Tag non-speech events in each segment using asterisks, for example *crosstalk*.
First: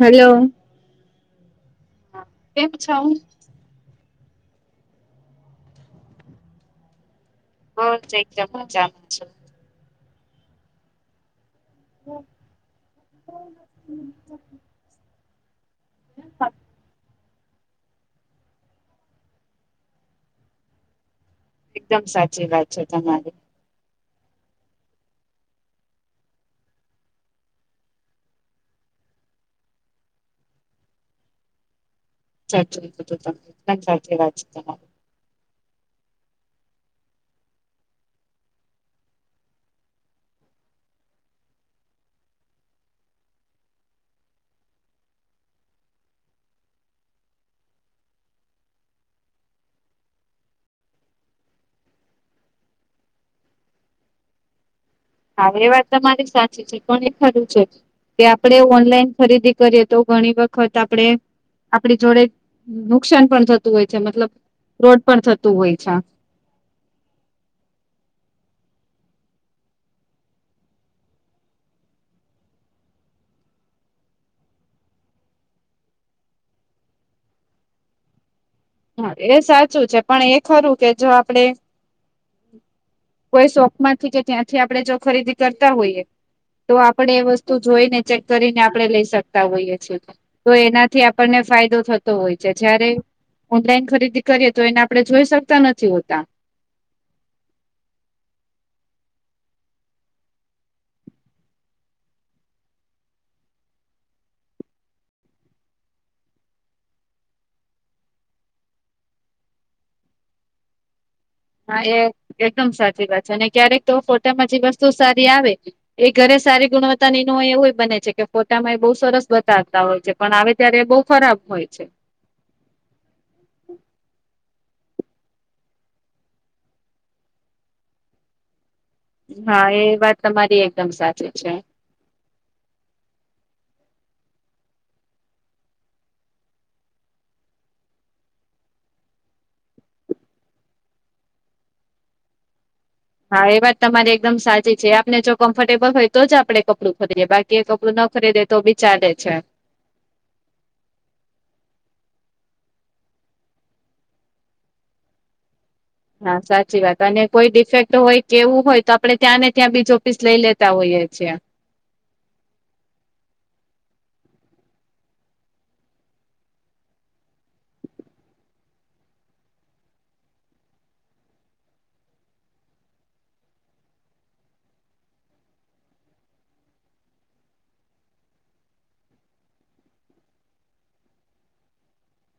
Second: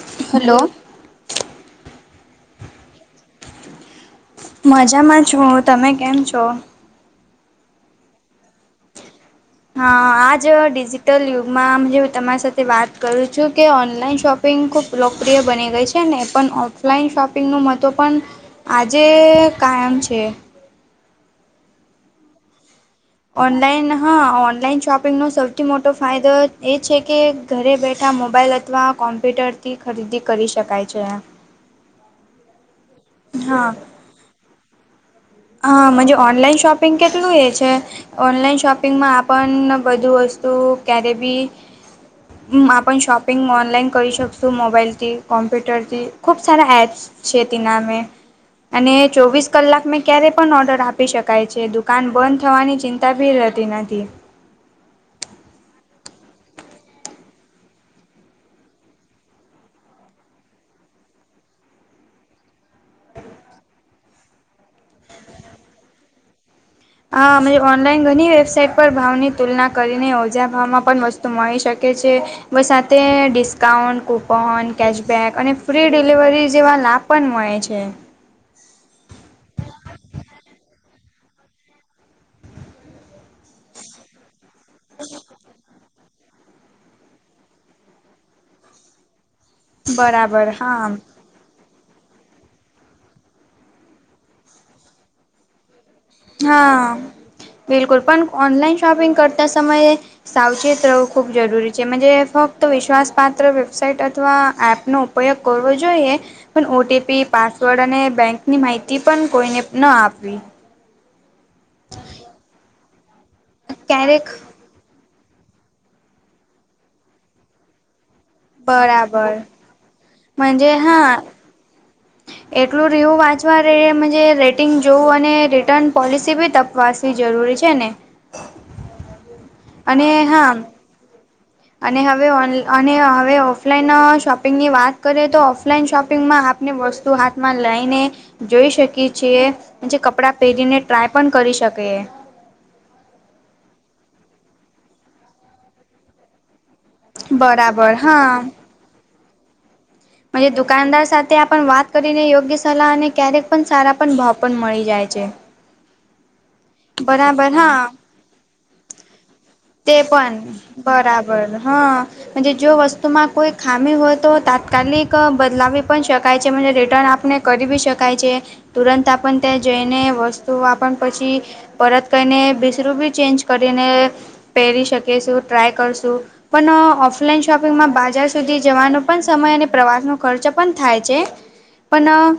Hello કેમ છ. મજામાં છું તમે કેમ છો. હા એકદમ મજામાં છું. હા આજ ડિજિટલ યુગમાં. હું તમારી સાથે વાત કરું છું કે ઓનલાઈન શોપિંગ ખુબ લોકપ્રિય બને. કરે છે ને પણ ઓફલાઈન શોપિંગનું મત્વ પણ આજે કાયમ છે. એકદમ સાચી વાત છે તમારી. ઓનલાઈન હા ઓનલાઈન શોપિંગનો સૌથી મોટો ફાયદો એ છે કે. ઘરે બેઠા મોબાઈલ અથવા કોમ્પ્યુટરથી ખરીદી કરી શકાય છે. ચર્ચ કધું તમ ચચ છે તમા. હ મ ઓનલાઈન શોપિંગ કેટલું એ છે. ઓનલાઈન શોપિંગમાં પણણ બધું વસ્તુ ક્યારે બી. હમ્મ આપણ શોપિંગ ઓનલાઈન કરી શકશું મોબાઈલથી કોમ્પ્યુટરથી ખૂબ સારા એપ્સ શેતી નામે અને ચોવીસ કલાક મેં ક્યારે પણ ઓર્ડર આપી શકાય છે દુકાન બંધ થવાની ચિંતા ભી રહેતી નથી. હા એ વાત તમારી સાચી છે એ પણ ખરું છે. કે આપણે ઓનલાઈન ખરીદી કરીએ તો ઘણી વખત આપડણે આપણી જોડે નુકસાન પણ થતું હોય છે મતલબ રોડ પણ થતું હોય છે. હ અમે ઓનલાઈન ઘણી વેબસાાઈટ પર ભાવની તુલના કરીને ઓજા ભાવમાં પણ વસ્તુ તો મળી શકે છે. બસ સાથે ડિસ્કાઉન્ટ કૂપન કેશબેક અને ફ્રી ડિલિવરી જેવા લાભ પણ મળે છે. હા એ સાચું છે પણ એ ખરું કે જો આપડે કોઈ શો માંથી કે ત્યાંથી આપડણે જો ખરીદી કરતા હોઈએ. તો આપણેે એ વસ્તુ જોઈને ચેક કરીને આપડણે લઈ સકતા હોઈએ છીએ બરાબર તો હા એનાથી આપ આપણને ફાયદો થતો હોય છે જય્યારે ઓનલાઈન ખરીદી કરીએ તો એને આપડણે જોઈ શકતા નથી હોતા હા બિલકુલ પણ ઓનલાઈન શોપિંગ કરતા સમયે સાવચેત રહેવું ખૂબ જરૂરી છે ફક્ત વિશ્વાસપાત્ર વેબસાઇટ અથવા એપનો પ્રયોગ કરવો જોઈએ. પણ ઓટીપી પાસવર્ડ અને બેંકની માહિતી પણ કોઈને ના આપવી હા એ એકદમ સાચી વાત છે અને ક્યારેક તો ફોટામાં જ બસ તો સારી આવે એ ઘરે સારી ગુણવત્તા નિ નોય એવોય બને છે કે ફોટામાં એ બહુ સરસ બરાબર બતાવતા હોય છે પણ આવે મજે ત્યારે બહુ હા ખરાબ હોય છે. એટલું રિવ્યુ વાંચવા રેવું રેટિંગ જોવું અને રિટર્ન પોલિસી બી તપ વાચવી જરૂરી છે ને હા એ અને વાત હા તમારી એકદમ સાચી છે. અને હવે અને હવે ઓફલાઈન શોપિંગની વાત કરીએ તો ઓફલાઈન શોપિંગમાં આપ ને વસ્તુ હાથમાં લઈને જોઈ શકીએ છીએ જે કપડાં પહેરીને ટ્રાય પણ કરી શકેએ. હા એ વાત તમારી એકદમ સાચી છે આપને જો કમ્ફર્ટેબલ હોય તો જ આપડે કપડું ખરીદીએ બાકી એ બરાબર કપડું ન ખરીદે હા તો બી ચાલે છે. દુકાનદાર સાથે આપ વાત કરીને યોગ્ય સલાહ અને ક્યારેક પણ સારા પણ ભાવ પણ મળી જાય છે. હા સાચી વાત અને બરાબર કોઈ હા ડિફેક્ટ હોય કેવું હોય તો આપડણે ત્યાં ને ત્યાં બીજો તે પીસ લઈ પણ લેતા હોઈએ છીએ. બરાબર હા. જો વસ્તુમાં કોઈ ખામી હોય તો તાત્કાલિક બદલાવી પણ શકાય છે રિટર્ન આપને કરીવી શકાય છે તુરંત આપણ ત્યાં જઈને વસ્તુઓ આપણ પછી પરત કહીને બીજરૂ બી ચેન્જ કરીને પહેરી શકીશું ટ્રાય કરશું પણ ઓફલાઈન શોપિંગમાં બજાર સુધી જવાનો પણ સમય અને પ્રવાસનો ખર્ચ પણ થાય છે. પણ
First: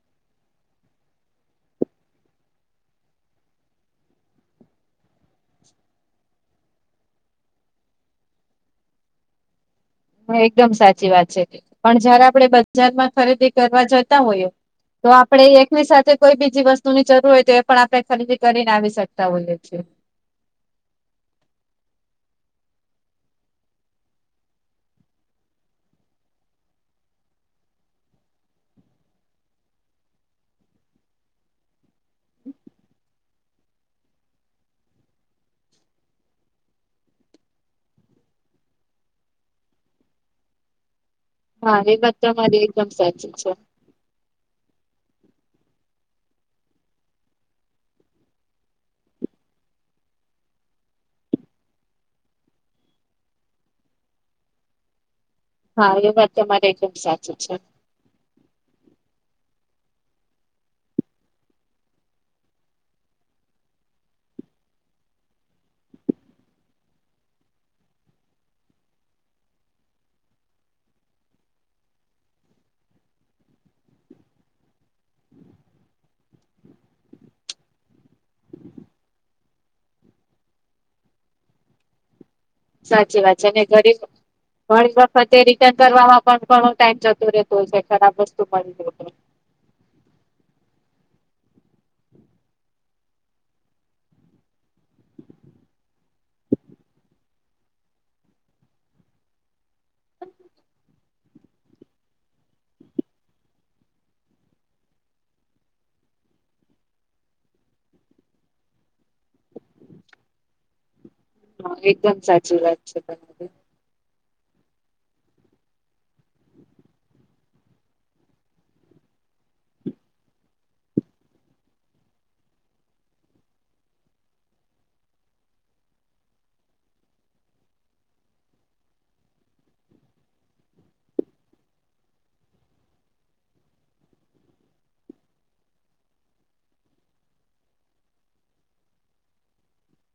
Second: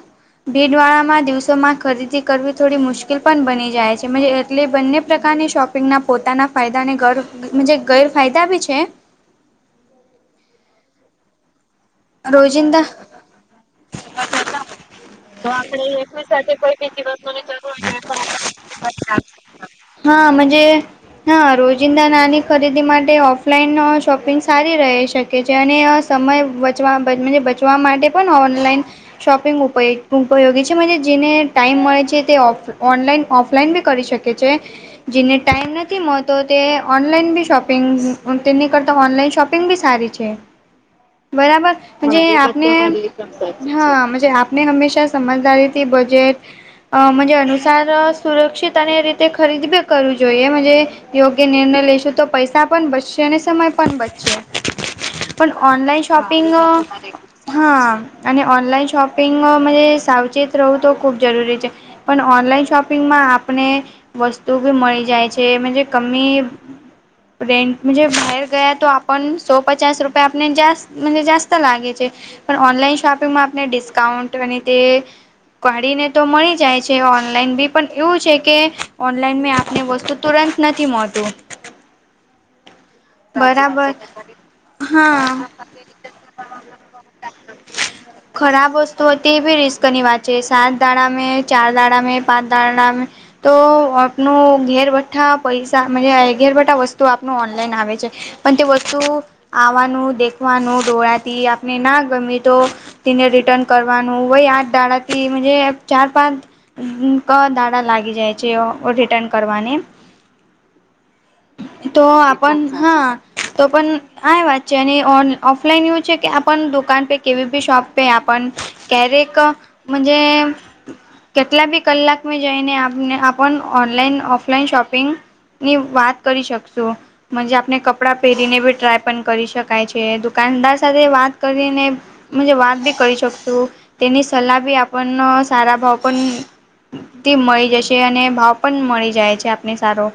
ભીડ વાળામાં દિવસોમાં ખરીદી કરવી થોડી મુશ્કેલ પણ બની જાય છે. જે એટલે બંને પ્રકારની શોપિંગના પોતાના ફાયદાને ગર ગેરફાયદા બી છે. એકદમ સાચી વાત છે પણ જયારે આપડે રોજિંદા બજારમાં ખરીદી કરવા જતા હોયએ તો આપડે એકની સાથે કોઈ બીજી વસ્તુ ની જરૂર હોય તો એ પણ આપણે ખરીદી કરીને આવી શકતા હોઈએ છીએ. હા હા રોજિંદા નાની ખરીદી માટે ઓફલાઈન શોપિંગ સારી રહે છે. બીજો ને સમય બચવા બચવા માટે પણ ઓનલાઈન શોપિંગ ઉપયો ઉપયોગી છે જેને ટાઈમ મળે છે તે ઓનલાઈન ઓફલાઈન બી કરી શકે છે. જેને ટાઈમ નથી મળતો તે ઓનલાઈન બી શોપિંગ તેની કરતા ઓનલાઈન શોપિ શોપિંગ બી સારી છે. બરાબર હા એ વાત તમારી આપને એકદમ સાચી છે હા ને હંમેશા સમજદારીથી બજેટ. *unintelligible* અનુસાર સુરક્ષિત અને રીતે ખરીદી બી કરવી જોઈએ યોગ્ય નિર્ણય લઈશું તો પૈસા પણ બચશે અને સમય પણ બચશે. પણ હા ઓનલાઈન એ વાત શોપિંગ તમારી એકદમ સાચી છે. હા. હા અને ઓનલાઈન શોપિંગ મા સાવચેત રહું તો ખૂબ જરૂરી છે. પણ ઓનલાઈન શોપિંગમાં આપણે. વસ્તુ બી મળી જાય છે, *unintelligible* રેન્ટ મુજબ જે બહાર ગયા તો આપન સો પચાસ રૂપિયા આપને જ્યા મ જાસ્ત લાગે છે, પણ ઓનલાઈન શોપિંગમાં આપણે ડિસ્કાઉન્ટ અને તે. કાઢીને તો મળી જાય છે, ઓનલાઈન બી પણ એવું છે, કે ઓનલાઈન મે આપને વસ્તુ. તુરંત નથી મળતુ. સાચી વાત છે, અને ગરીબ ઘણી વખત એ હા રીતે. કરવામાં પણ ઘણો ટાઈમ જતો રહેતો હોય છે, ખરાબ વસ્તુ પણ. તેભી રિસ્કની વાત છે, સાત ધણામાં ચાર દાળાને પાંચ *unintelligible* તો આપનું ઘેરબેઠા પૈસા ઘેરબેઠા વસ્તુ આપનું ઓનલાઈન આવે છે. પણ તે વસ્તુ. આવાનું દેખ ખવાનું દોળાતી આપણે ના ગમે તો. તેને રિટર્ન કરવાનું વય આઠ દાડાથી ચાર પાંચ. *unintelligible* લાગી જાય છે, રિટર્ન કરવાની. હા તો એકદમ સાચી આપણ વાત છે હા તમારી. તો પણ હા વાત જ્યારે ઓન ઓફલાઈન એવું છે, કે આપ દુકાન પે કેવી બી શોપ પે આપ ક્યારેક. *inaudible* કેટલા બી કલાકમાં જઈને આપણે *unintelligible* ઓનલાઈન ઓફલાઈન શોપિંગ. ની વાત કરી શકશુંજ આપણે કપડાં પહેરીને બી ટ્રાય પણ કરી શકાય છે. દુકાનદાર સાથે વાત કરીને. વાત બી કરી શકશું તેની સલાહ બી આપણે સારા ભાવ પણ. થી મળી જશે અને ભાવ પણ મળી જાય છે, આપને સારો.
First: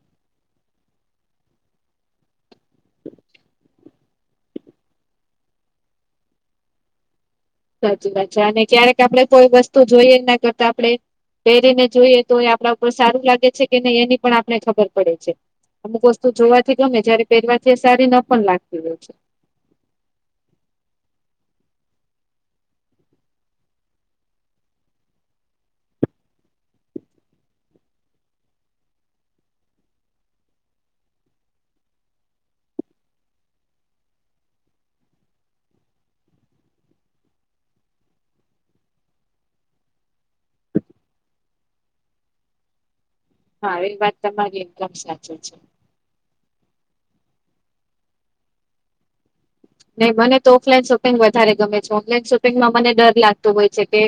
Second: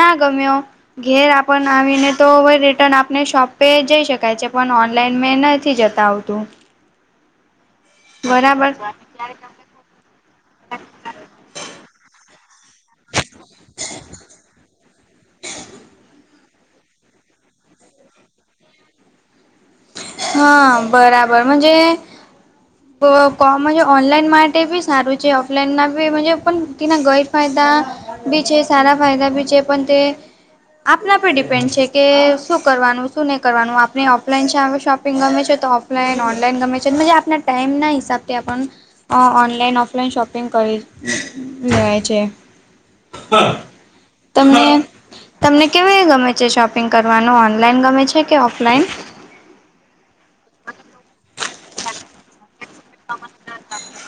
ના ગમ્યો ઘેર આપણને આવીને તો રીર્ટન આપને શોપે જઈ શકાય છે, પણ ઓનલાઈન મે નથી જતા આવતું. સાચી વાત છે, અને બરાબર ક્યારેક આપડે કોઈ વસ્તુ જોઈએ *unintelligible* કરતા આપણે પહેરીને જોઈએ તો આપણા. તો સારું લાગે છે, કે નહી એની પણ આપને ખબર પડે છે. અમુક વસ્તુ જોવાથી ગમે જયારે પહેરવાથી સારી ન પણ લાગતી હોય. હા બરાબર *unintelligible* ઓનલાઈન માટે બી સારું છે, ઓફલાઈનના બી પણ તેના ગેરફાયદા. બી છે, સારા ફાયદા બી છે, પણ તે આપના પર ડિપેન્ડ છે, કે શું કરવાનું શું નહીં કરવાનું આપણે ઓફલાઈન છે, શોપ પિંગ ગમે છે, તો ઓફલાઈન ઓનલાઈન ગમે છે, *unintelligible* આપ ટાઈમ ના હિસાબથી અ ઓનલાઈન ઓફલાઈન શોપિંગ કરી લેવાય છે. હા એ વાત તમારી તમને એકદમ સાચી છે. *unintelligible* ગમે છે, શોપિંગ કરવાનું ઓનલાઈન ગમે છે, કે ઓફલાઈન? નહી મને તો ઓફલાઈન શોપિંગ વધારે ગમે છે, ઓફલાઈન શોપિંગમાં મને ડર લાગતો હોય છે, કે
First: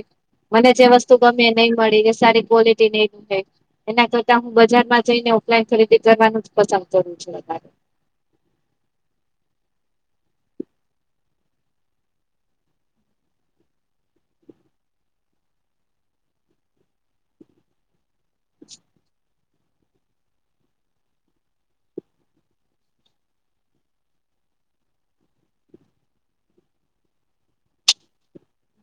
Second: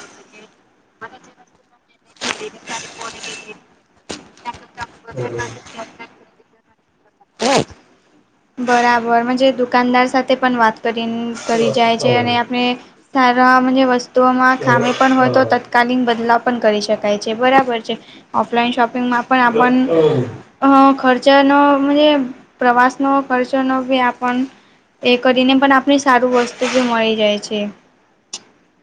મને જે વસ્તુ ગમે નહી મળી કે સારી ક્વોલિટી નય થાય એના કરતા હું બજાર *unintelligible* જઈને ઓફલાઈન ખરીદી કરવાનું જ પસંદ કરું છું. *unintelligible* બરાબર મજે દુકાનદાર સાથે પણ વાત *unintelligible* કરી જાય છે, અને આપણે *unintelligible* મનજે સારા વસ્તુઓમાં ખામી પણ હોય તો તત્કાલીન બદલાવ પણ કરી શકાય છે, બરાબર છે. ઓફલાઈન શોપિંગમાં પણ આપન અ ખર્ચનો મજે પ્રવાસ ન કરજો ન આપણ એ કરીને પણ આપણી સારું વસ્તુ જે મળી જાય છે.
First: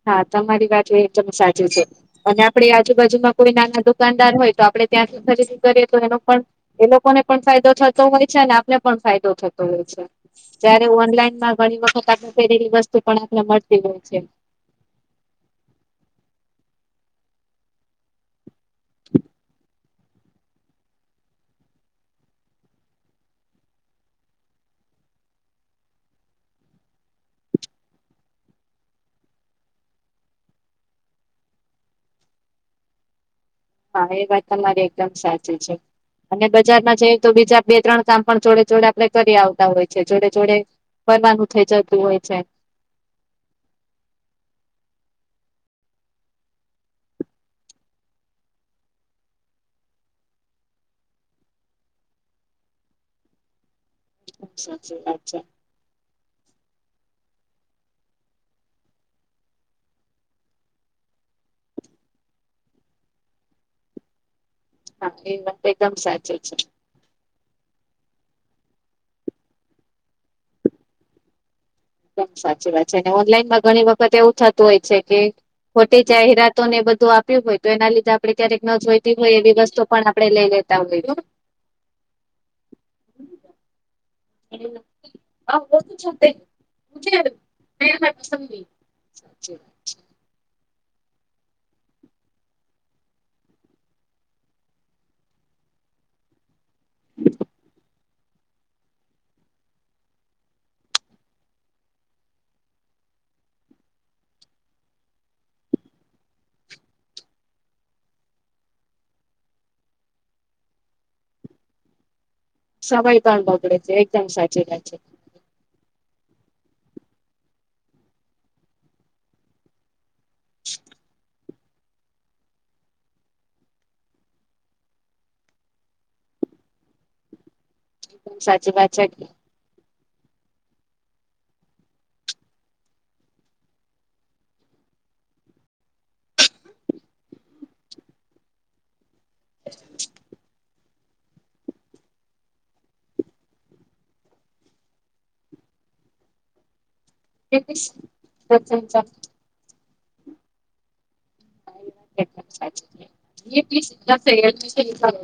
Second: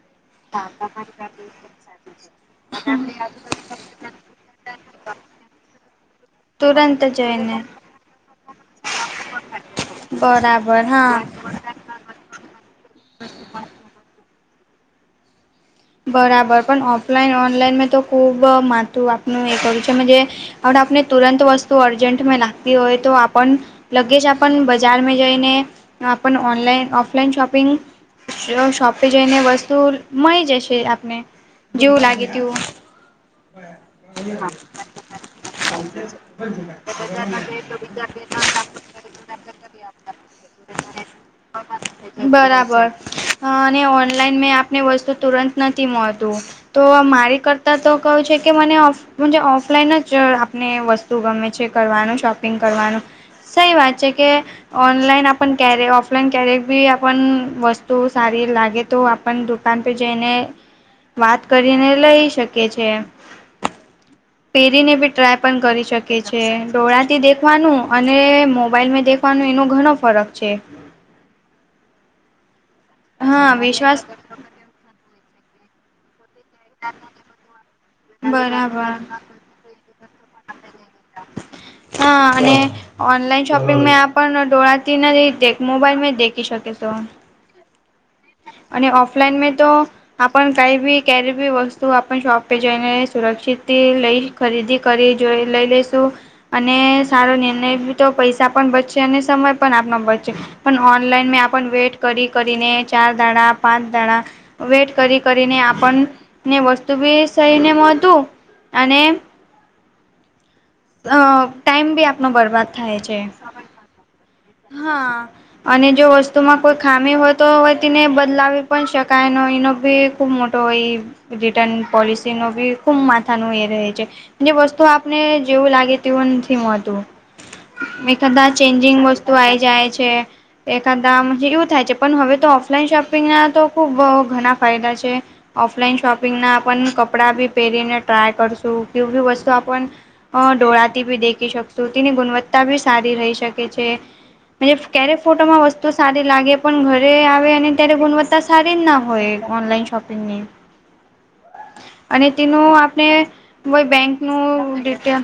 હા તમારી વાત એકદમ સાચું છે, અને આપડી આજુબાજુમાં કોઈ નાના દુકાનદાર દુકાનદાર હોય તો આપડણે ત્યાં સુ ખરીદી કરીએ તો એનો પણ એ તુરંત લોકોને પણ જઈને ફાયદો થતો હોય છે, અને આપને પણ ફાયદો થતો હોય છે. બરાબર જયારે હા. ઓનલાઈનમાં ઘણી વખત આપણે પેરેલી વસ્તુ પણ આપણે મળતી હોય છે. બરાબર પણ ઓફલાઈન ઓનલાઈન મેં તો ખુબ માથું આપનું એ કર ત મનજે આપને તુરંત વસ્તુ અર્જન્ટમાં લાગતી હોય તો આપ લગેજ આપન બજારમાં જઈને ઓનલાઈન ઓફલાઈન શોપિંગ શોપે જઈને વસ્તુ મળી જશે. આપને જેવું લાગે તેવુ. હા એ વાત તમારી એકદમ સાચી છે, અને બજારમાં જઈ તો બીજા બે ત્રણ કામ પણ જોડે ચોડા આપને કરી આવતા હોય છે. જોડે-જોડે. બરાબર અને ઓનલાઈન મેં આપને વસ્તુ તુરંત નથી મળતું. તો મારી કરતાં તો કહું છે કે મને જ ઓફલાઈન જ આપને વસ્તુ ગમે છે, કરવાનું શોપિંગ કરવાનું. સહી વાત છે કે, સાચી વાત ઓનલાઈન છે આપન ક્યારે ઓફલાઈન ક્યારેક બી આપન વસ્તુ સારી લાગે તો આપણ દુકાન પે જઈને વાત કરીને લઈ શકે છે. પેરીને બી હા ટ્રાય એ વાત પણ કરી એકદમ શકે સાચી છે. ડોળા થી દેખવાનું અને મોબાઈલમે દેખવાનું એનું ઘણો ફરક છે. એક દમ સાચી વાત છે, અને હા ઓનલાઈનમાં ઘણી વિશ્વાસ વખત એવું થતું હોય છે કે ખોટી જાહેરાત તો ને એ બધું આપ્યું હોય તો એના લીધે આપડે ક્યારેક ન બરાબર જોઈતી હોય એવી વસ્તુ પણ આપડે લઈ લેતા હોયહો. હા અને ઓનલાઈન શોપિંગ મે આપ પણ ડોળાતી નહીં મોબાઈલ માં દેખી શકે છો. *unintelligible* અને ઓફલાઇન મે તો આપન કાઈ બી કેરી બી વસ્તુ આપ શોપ પે જઈને સુરક્ષિતથી લઈ ખરીદી કરી જોઈ લઈ લઈશું. અને સારો નિર્ણય બી તો પૈસા પણ બચે અને સમય પણ આપનો બચે. પણ ઓનલાઈન મે આપન વેટ કરી - કરીને ચાર ધાડા, પાંચ ધાડા વેટ કરી કરીને આપણને વસ્તુ બી સહી નહીં મળતું અને અ ટાઈમ બી આપનો બરબાદ થાય સમય છે. પણ બગડે છે એકદમ સાચી વાત છે હા. અને જો વસ્તુમાં કોઈ ખામી હોય તો હોય તેને બદલાવી પણ શકાય નય એનો ભી ખૂબ મોટો ઓઇ રિટર્ન પોલિસી ન બી ખુબ માથા નું એ રહે છે. જે વસ્તુ આપને જેવું લાગે તેવું નથી મળતું. મે એકદમ કદા સાચી વાત ચેન્જિંગ છે. વસ્તુ આઈ જાય છે. છે. એખાદા એવું થાય છે, પણ હવે તો ઓફલાઈન શોપિંગના તો ખુબ ઘણા ફાયદા છે. ઓફલાઈન શોપિંગના કપડા બી પહેરીને ટ્રાય કરશું કે બી વસ્તુ આપન ડોળાતી ભી દેખી શકશું. તેની ગુણવત્તા ભી સારી રહી શકે છે. *unintelligible* ક્યારે ફોટોમાં વસ્તુ સારી લાગે પણ ઘરે આવે અને ત્યારે ગુણવત્તા સારી જ ના હોય ઓનલાઈન શોપિંગની. અને તેનું આપણે કોઈ બેંક નું ડિટેલ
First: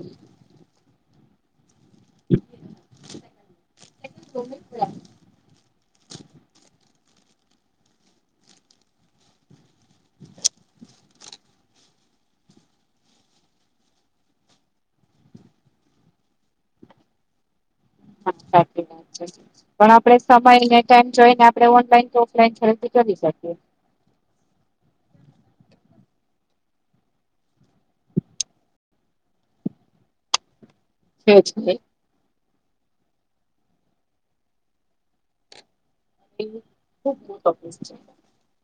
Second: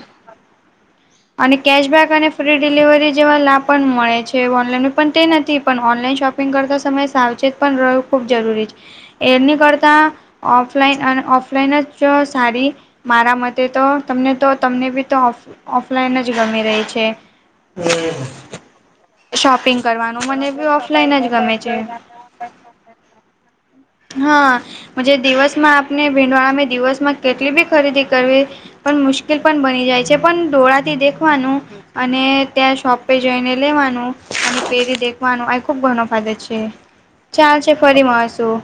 અને કેશબેક અને ફ્રી ડિલિવરી જેવા લાભ પણ મળે છે. ઓનલાઈન પણ તે નથી પણ ઓનલાઈન શોપ શપિંગ કરતા સમય સાવચેત પણ રહેવું ખૂબ જરૂરી છે. એરની કરતાં ઓફલાઈન અને ઓફલાઈન જ સાડી મારા મતે તો તમને તો તમને બી તો ઓફલાઈન જ ગમી રહી છે. હા સાચી વાત છે. શોપિંગ પણ આપડે કરવાનું મને સમય બી ને ટાઈમ ઓફલાઈન જ જોઈને ગમે આપણે છે. ઓનલાઈન કે ઓફલાઈનરથી કરી શકીએ. હા જે દિવસમાં આપને ભીંડવાળમાં દિવસમાં કેટલી બી ખરીદી કરવી પણ મુશ્કેલ પણ બની જાય છે પણ ડોળા થી છે જ દેખવાનું ને. અને ત્યાં શોપ પે જઈને લેવાનું અને પેરી દેખવાનું ખુબ ઘણો ફાદો એ છે ખુબ મોટો ચાલ છે કેસ ફરી વાસું